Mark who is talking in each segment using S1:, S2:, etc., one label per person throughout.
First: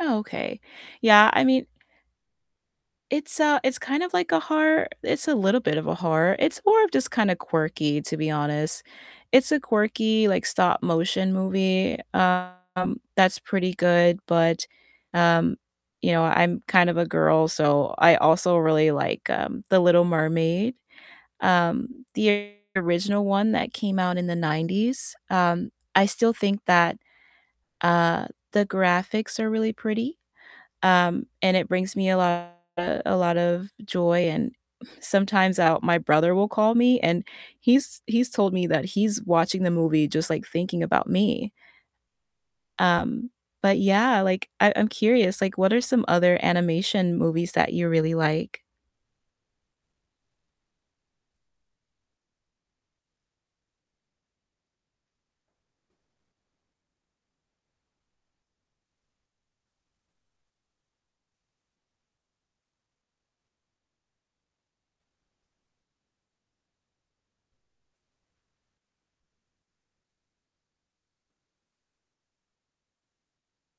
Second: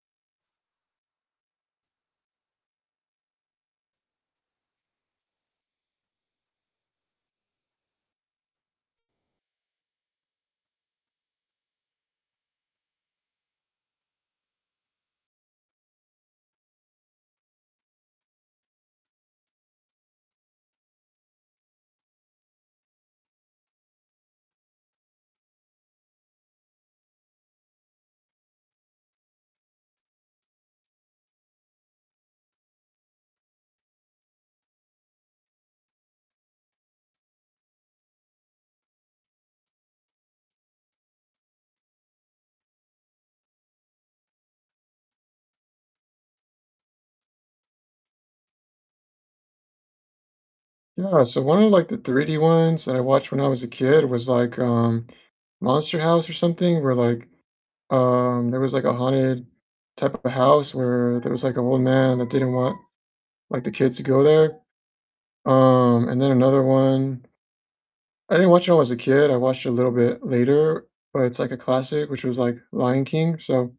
S1: Oh, okay, yeah, I mean it's, uh it's kind of like a horror it's a little bit of a horror, it's more of just kinda quirky, to be honest, it's a quirky, like, stop-motion movie, um, that's pretty good, but, um, you know, I'm kind of a girl, so I also really like, um, The Little Mermaid, um, the original one that came out in the '90s, um, I still think that, uh, the graphics are really pretty, um, and it brings me a lot a lot of joy, and sometimes, I'll my brother will call me, and he's he's told me that he's watching the movie just, like, thinking about me. Um, but yeah, like, I I'm curious, like, what are some other animation movies that you really like?
S2: Yeah, so one of, like, the 3D ones that I watched when I was a kid was, like, um, Monster House or something where, like, um, there was like a haunted type of house where there was like an old man that didn't want, like, the kids to go there, um, and then another one I didn't watch it when I was a kid, I watched it a little bit later, but it's, like, a classic, which was, like, Lion King, so,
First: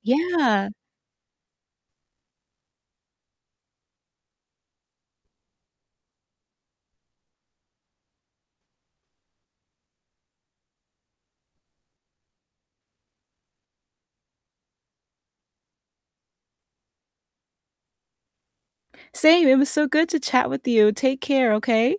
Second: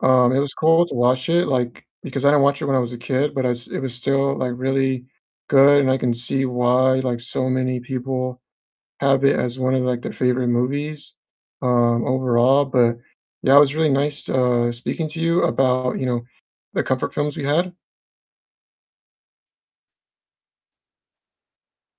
S2: um, it was
S1: Yeah.
S2: cool to watch it, like, because I didn't watch it when I was a kid, but I s it was still, like, really good and I can see why, like, so many people have it as one of, like, their favorite movies, um, overall, but yeah, it was really nice, uh, speaking to you about, you know, the comfort films we had.
S1: Same, it was so good to chat with you. Take care, okay?